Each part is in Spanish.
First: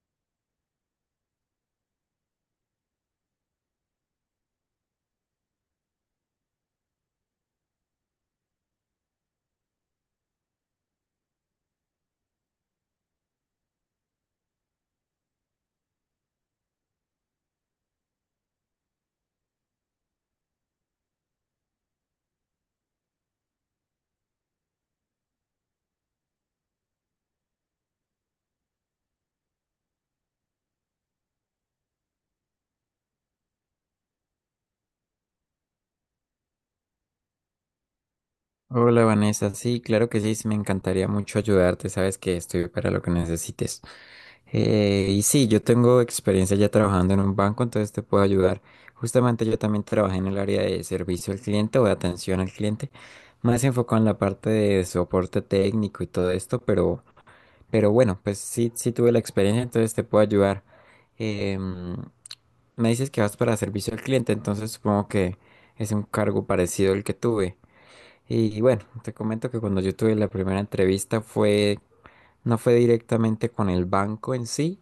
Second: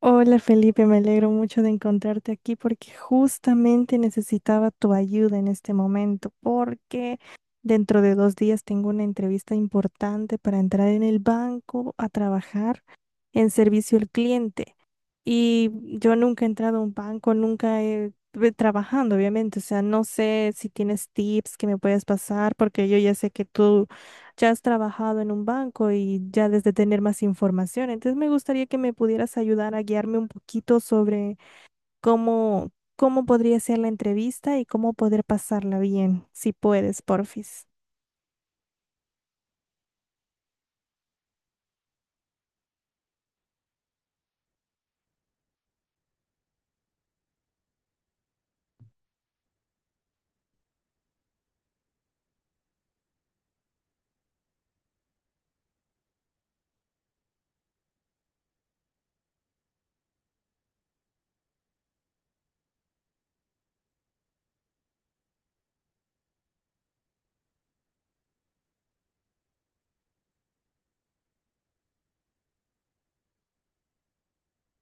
Hola Felipe, me alegro mucho de encontrarte aquí porque justamente necesitaba tu ayuda en este momento porque dentro de dos días tengo una entrevista importante para entrar en el banco a trabajar en servicio al cliente. Y yo nunca he entrado a un banco, nunca he estuve trabajando, obviamente. O sea, no sé si tienes tips que me puedes pasar, porque yo ya sé que tú ya has trabajado en un banco y ya desde tener más información. Entonces me gustaría que me pudieras ayudar a guiarme un poquito sobre cómo, cómo podría ser la entrevista y cómo poder pasarla bien, si puedes, porfis. Hola Vanessa, sí, claro que sí, sí, me encantaría mucho ayudarte, sabes que estoy para lo que necesites. Y sí, yo tengo experiencia ya trabajando en un banco, entonces te puedo ayudar. Justamente yo también trabajé en el área de servicio al cliente o de atención al cliente, más enfocado en la parte de soporte técnico y todo esto, pero bueno, pues sí, sí tuve la experiencia, entonces te puedo ayudar. Em, Me dices que vas para servicio al cliente, entonces supongo que es un cargo parecido al que tuve. Y bueno, te comento que cuando yo tuve la primera entrevista fue, no fue directamente con el banco en sí,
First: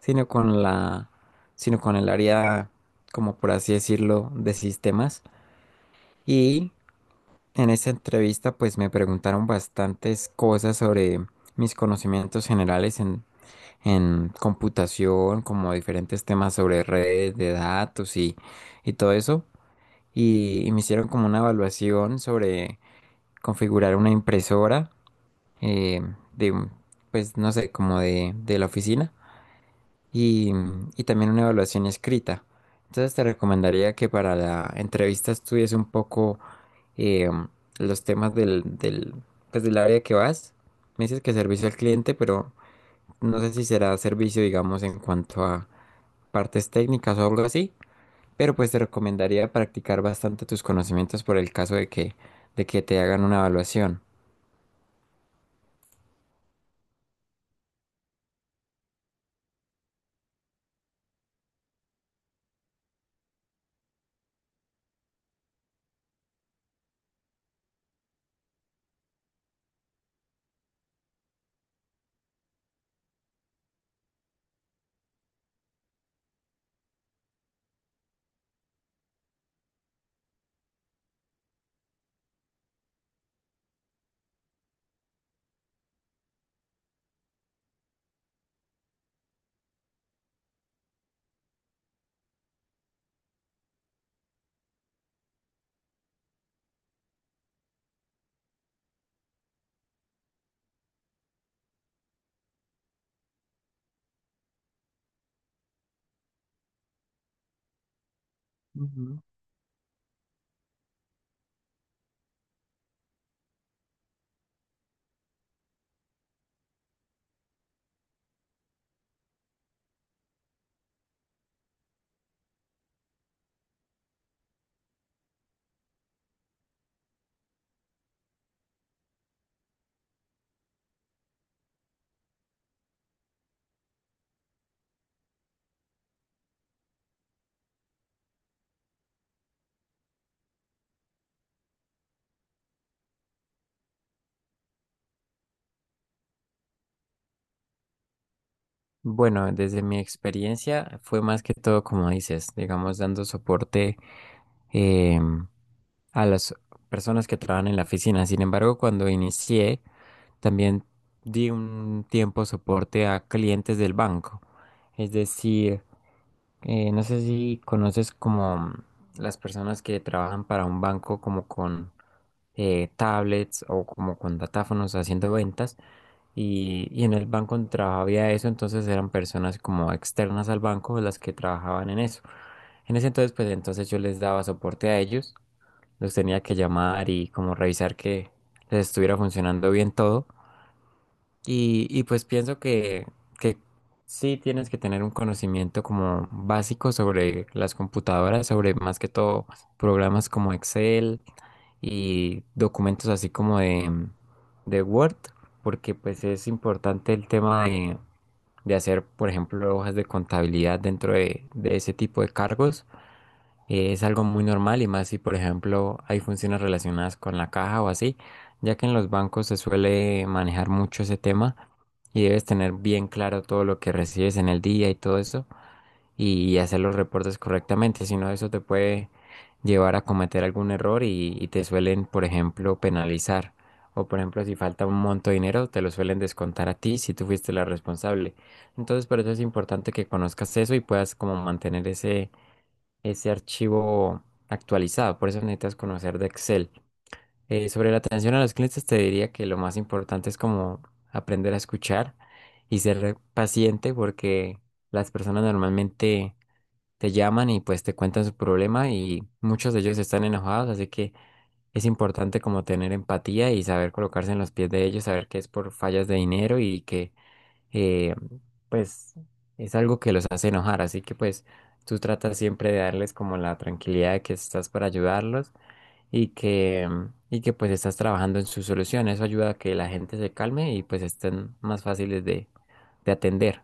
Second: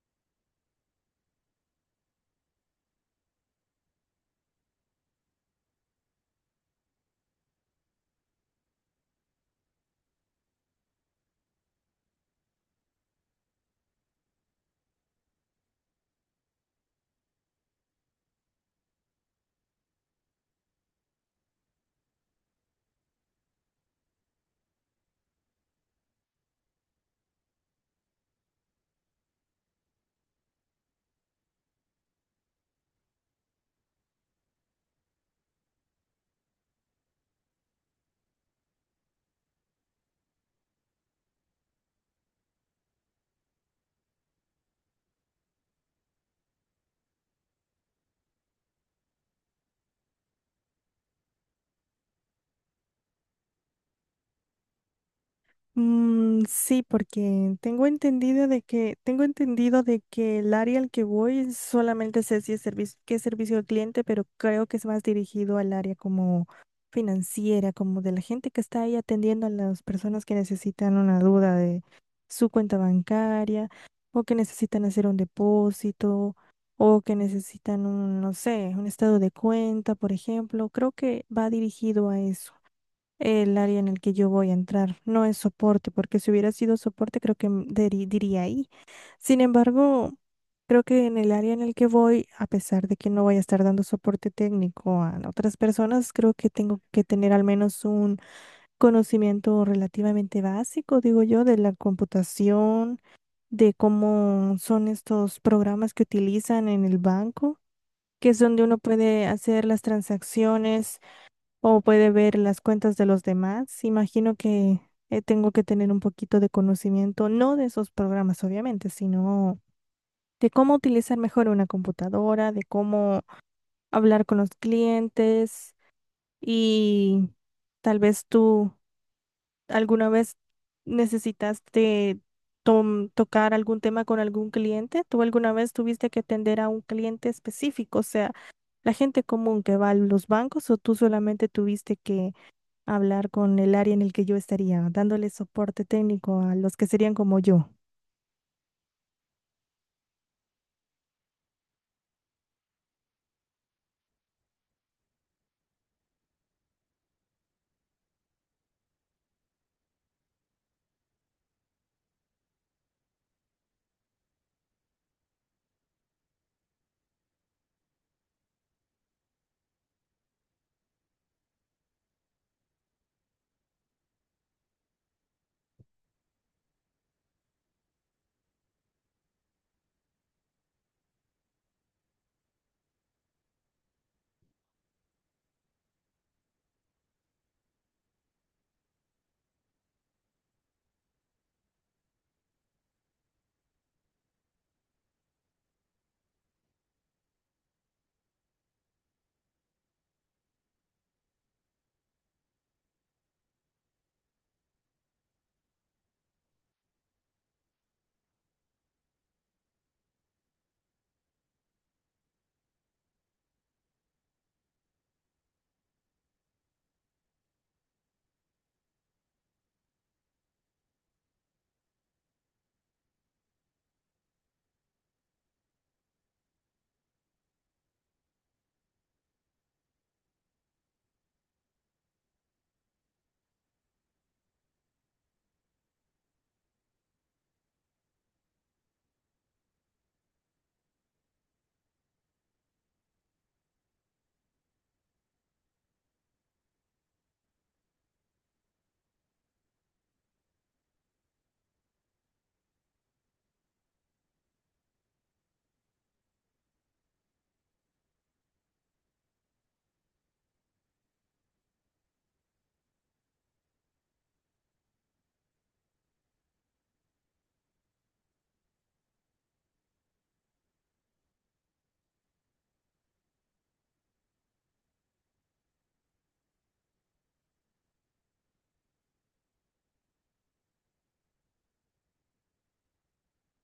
sino con la, sino con el área, como por así decirlo, de sistemas. Y en esa entrevista, pues me preguntaron bastantes cosas sobre mis conocimientos generales en computación, como diferentes temas sobre redes de datos y todo eso. Y me hicieron como una evaluación sobre configurar una impresora eh, de, un- pues no sé, como de la oficina y, y también una evaluación escrita. Entonces te recomendaría que para la entrevista estudies un poco eh, los temas pues, del área que vas. Me dices que servicio al cliente, pero no sé si será servicio, digamos, en cuanto a partes técnicas o algo así. Pero pues te recomendaría practicar bastante tus conocimientos por el caso de que te hagan una evaluación. Mm, sí, porque tengo entendido de que el área al que voy solamente sé si es servicio, que es servicio al cliente, pero creo que es más dirigido al área como financiera, como de la gente que está ahí atendiendo a las personas que necesitan una duda de su cuenta bancaria o que necesitan hacer un depósito o que necesitan un, no sé, un estado de cuenta, por ejemplo. Creo que va dirigido a eso. El área en el que yo voy a entrar no es soporte, porque si hubiera sido soporte, creo que diría ahí. Sin embargo, creo que en el área en el que voy, a pesar de que no voy a estar dando soporte técnico a otras personas, creo que tengo que tener al menos un conocimiento relativamente básico, digo yo, de la computación, de cómo son estos programas que utilizan en el banco, que es donde uno puede hacer las transacciones o puede ver las cuentas de los demás. Imagino que tengo que tener un poquito de conocimiento, no de esos programas, obviamente, sino de cómo utilizar mejor una computadora, de cómo hablar con los clientes y tal vez tú alguna vez necesitaste tocar algún tema con algún cliente. ¿Tú alguna vez tuviste que atender a un cliente específico, o sea, la gente común que va a los bancos, o tú solamente tuviste que hablar con el área en el que yo estaría, dándole soporte técnico a los que serían como yo? Bueno, desde mi experiencia fue más que todo como dices, digamos, dando soporte em, a las personas que trabajan en la oficina. Sin embargo, cuando inicié, también di un tiempo soporte a clientes del banco. Es decir, no sé si conoces como las personas que trabajan para un banco como con tablets o como con datáfonos haciendo ventas. Y en el banco donde trabajaba había eso, entonces eran personas como externas al banco las que trabajaban en eso. En ese entonces, pues entonces yo les daba soporte a ellos, los tenía que llamar y como revisar que les estuviera funcionando bien todo. Y pues pienso que sí tienes que tener un conocimiento como básico sobre las computadoras, sobre más que todo programas como Excel, y documentos así como de Word, porque pues es importante el tema de hacer, por ejemplo, hojas de contabilidad dentro de ese tipo de cargos. Es algo muy normal y más si, por ejemplo, hay funciones relacionadas con la caja o así, ya que en los bancos se suele manejar mucho ese tema y debes tener bien claro todo lo que recibes en el día y todo eso y hacer los reportes correctamente, si no eso te puede llevar a cometer algún error y te suelen, por ejemplo, penalizar. O por ejemplo, si falta un monto de dinero, te lo suelen descontar a ti si tú fuiste la responsable. Entonces, por eso es importante que conozcas eso y puedas como mantener ese archivo actualizado. Por eso necesitas conocer de Excel. Sobre la atención a los clientes, te diría que lo más importante es como aprender a escuchar y ser paciente porque las personas normalmente te llaman y pues te cuentan su problema y muchos de ellos están enojados, así que es importante como tener empatía y saber colocarse en los pies de ellos, saber que es por fallas de dinero y que eh, pues es algo que los hace enojar, así que pues tú tratas siempre de darles como la tranquilidad de que estás para ayudarlos y que, y que pues estás trabajando en su solución, eso ayuda a que la gente se calme y pues estén más fáciles de atender.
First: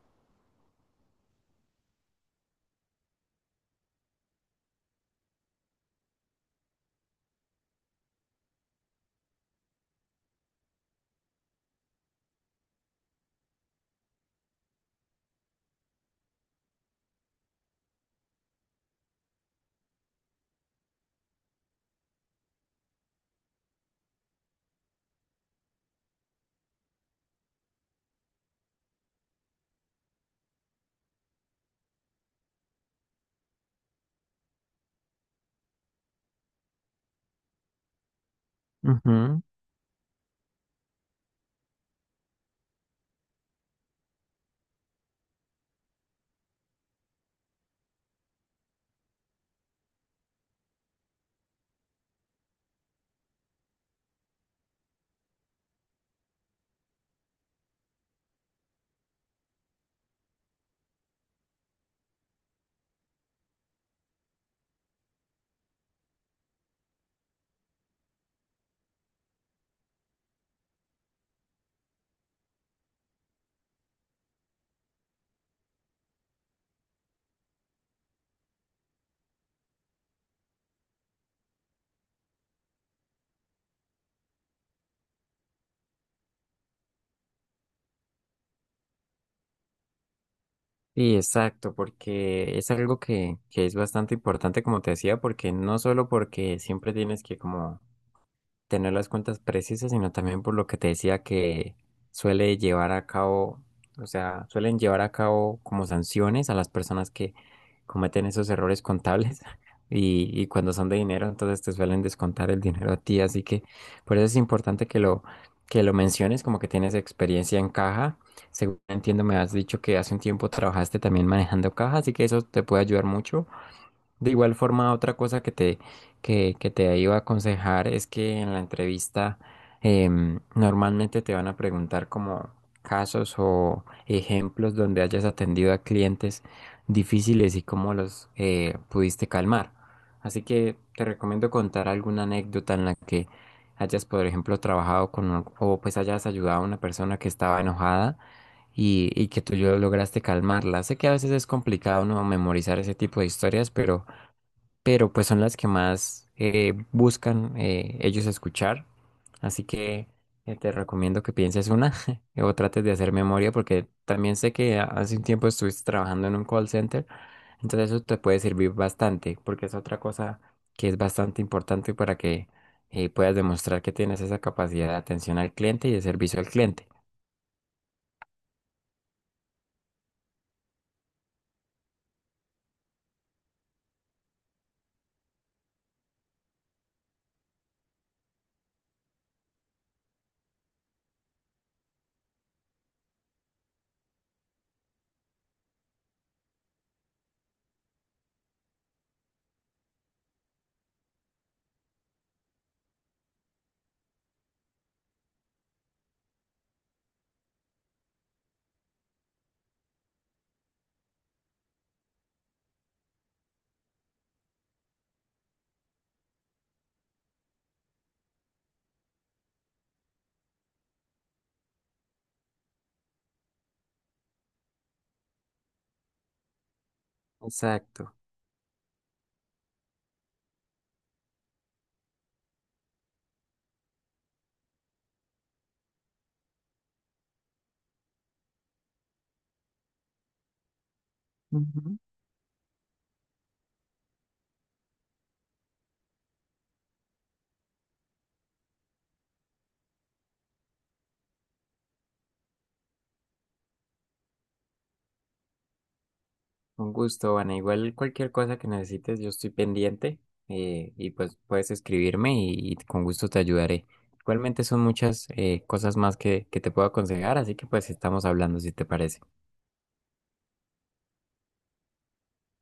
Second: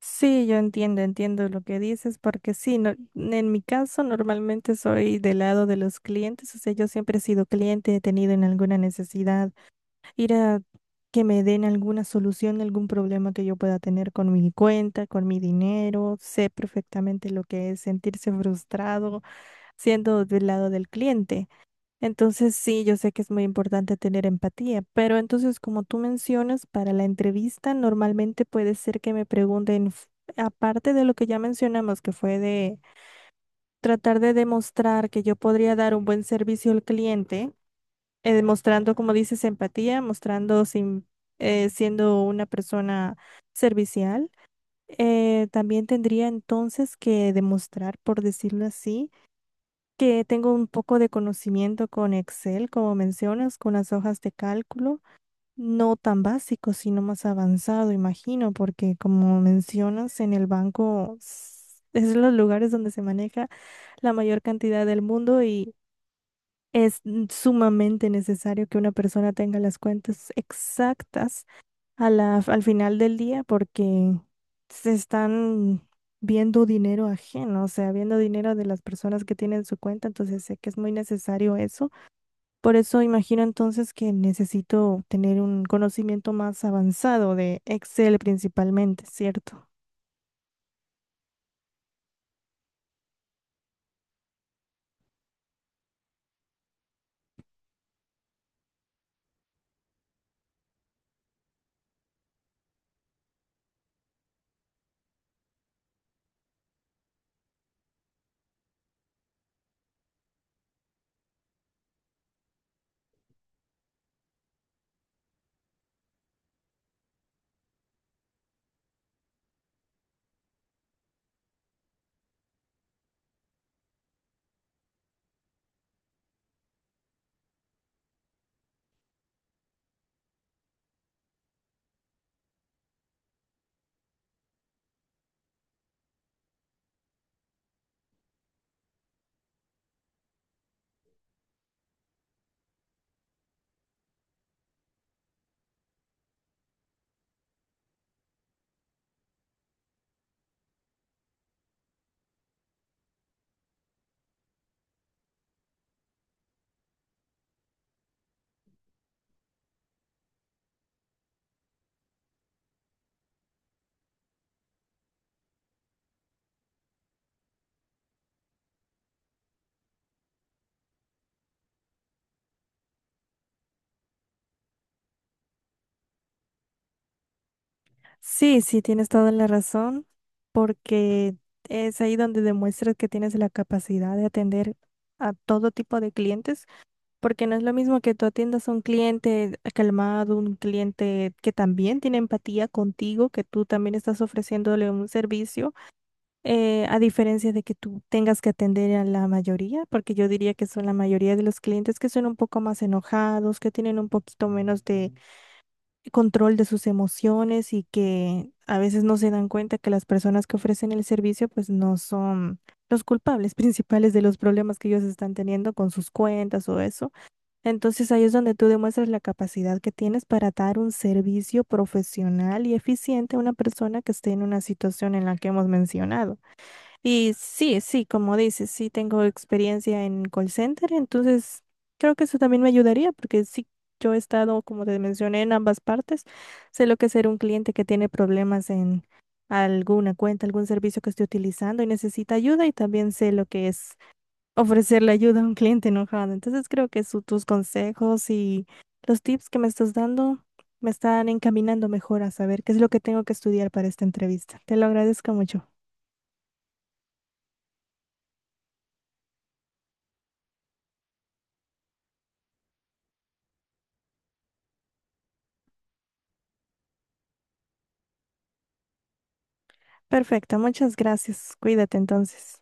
Sí, yo entiendo, entiendo lo que dices, porque sí, en mi caso normalmente soy del lado de los clientes, o sea, yo siempre he sido cliente, he tenido en alguna necesidad, ir a que me den alguna solución, algún problema que yo pueda tener con mi cuenta, con mi dinero. Sé perfectamente lo que es sentirse frustrado siendo del lado del cliente. Entonces, sí, yo sé que es muy importante tener empatía, pero entonces, como tú mencionas, para la entrevista normalmente puede ser que me pregunten, aparte de lo que ya mencionamos, que fue de tratar de demostrar que yo podría dar un buen servicio al cliente, demostrando, como Ujú. dices, empatía, mostrando sin, siendo una persona servicial. También tendría entonces que demostrar, por decirlo así, que tengo un poco de conocimiento con Excel, como mencionas, con las hojas de cálculo, no tan básico, sino más avanzado, imagino, porque como mencionas, en el banco es los lugares donde se maneja la mayor cantidad del mundo y es sumamente necesario que una persona tenga las cuentas exactas a al final del día, porque se están viendo dinero ajeno, o sea, viendo dinero de las personas que tienen su cuenta, entonces sé que es muy necesario eso. Por eso imagino entonces que necesito tener un conocimiento más avanzado de Excel principalmente, ¿cierto? Sí, exacto, porque es algo que es bastante importante, como te decía, porque no solo porque siempre tienes que como tener las cuentas precisas, sino también por lo que te decía que suele llevar a cabo, o sea, suelen llevar a cabo como sanciones a las personas que cometen esos errores contables y cuando son de dinero, entonces te suelen descontar el dinero a ti, así que por eso es importante que lo menciones, como que tienes experiencia en caja. Según entiendo, me has dicho que hace un tiempo trabajaste también manejando caja, así que eso te puede ayudar mucho. De igual forma, otra cosa que te iba a aconsejar es que en la entrevista normalmente te van a preguntar como casos o ejemplos donde hayas atendido a clientes difíciles y cómo los pudiste calmar. Así que te recomiendo contar alguna anécdota en la que hayas, por ejemplo, trabajado con un- o pues hayas ayudado a una persona que estaba enojada y que tú yo lograste calmarla. Sé que a veces es complicado no memorizar ese tipo de historias, pero pues son las que más buscan ellos escuchar. Así que te recomiendo que pienses una o trates de hacer memoria porque también sé que hace un tiempo estuviste trabajando en un call center, entonces eso te puede servir bastante porque es otra cosa que es bastante importante para que puedas demostrar que tienes esa capacidad de atención al cliente y de servicio al cliente. Sí, sí, tienes toda la razón, porque es ahí donde demuestras que tienes la capacidad de atender a todo tipo de clientes. Porque no es lo mismo que tú atiendas a un cliente calmado, un cliente que también tiene empatía contigo, que tú también estás ofreciéndole un servicio, a diferencia de que tú tengas que atender a la mayoría, porque yo diría que son la mayoría de los clientes que son un poco más enojados, que tienen un poquito menos de control de sus emociones y que a veces no se dan cuenta que las personas que ofrecen el servicio pues no son los culpables principales de los problemas que ellos están teniendo con sus cuentas o eso. Entonces ahí es donde tú demuestras la capacidad que tienes para dar un servicio profesional y eficiente a una persona que esté en una situación en la que hemos mencionado. Y sí, sí, Exacto. como dices, sí tengo experiencia en call center, entonces creo que eso también me ayudaría, porque sí, yo he estado, como te mencioné, en ambas partes. Sé lo que es ser un cliente que tiene problemas en alguna cuenta, algún servicio que esté utilizando y necesita ayuda, y también sé lo que es ofrecerle ayuda a un cliente enojado. Entonces creo que tus consejos y los tips que me estás dando me están encaminando mejor a saber qué es lo que tengo que estudiar para esta entrevista. Te lo agradezco mucho. Un gusto, Ana. Igual cualquier cosa que necesites, yo estoy pendiente y pues puedes escribirme y con gusto te ayudaré. Igualmente son muchas cosas más que te puedo aconsejar, así que pues estamos hablando si te parece. Perfecto, muchas gracias. Cuídate entonces.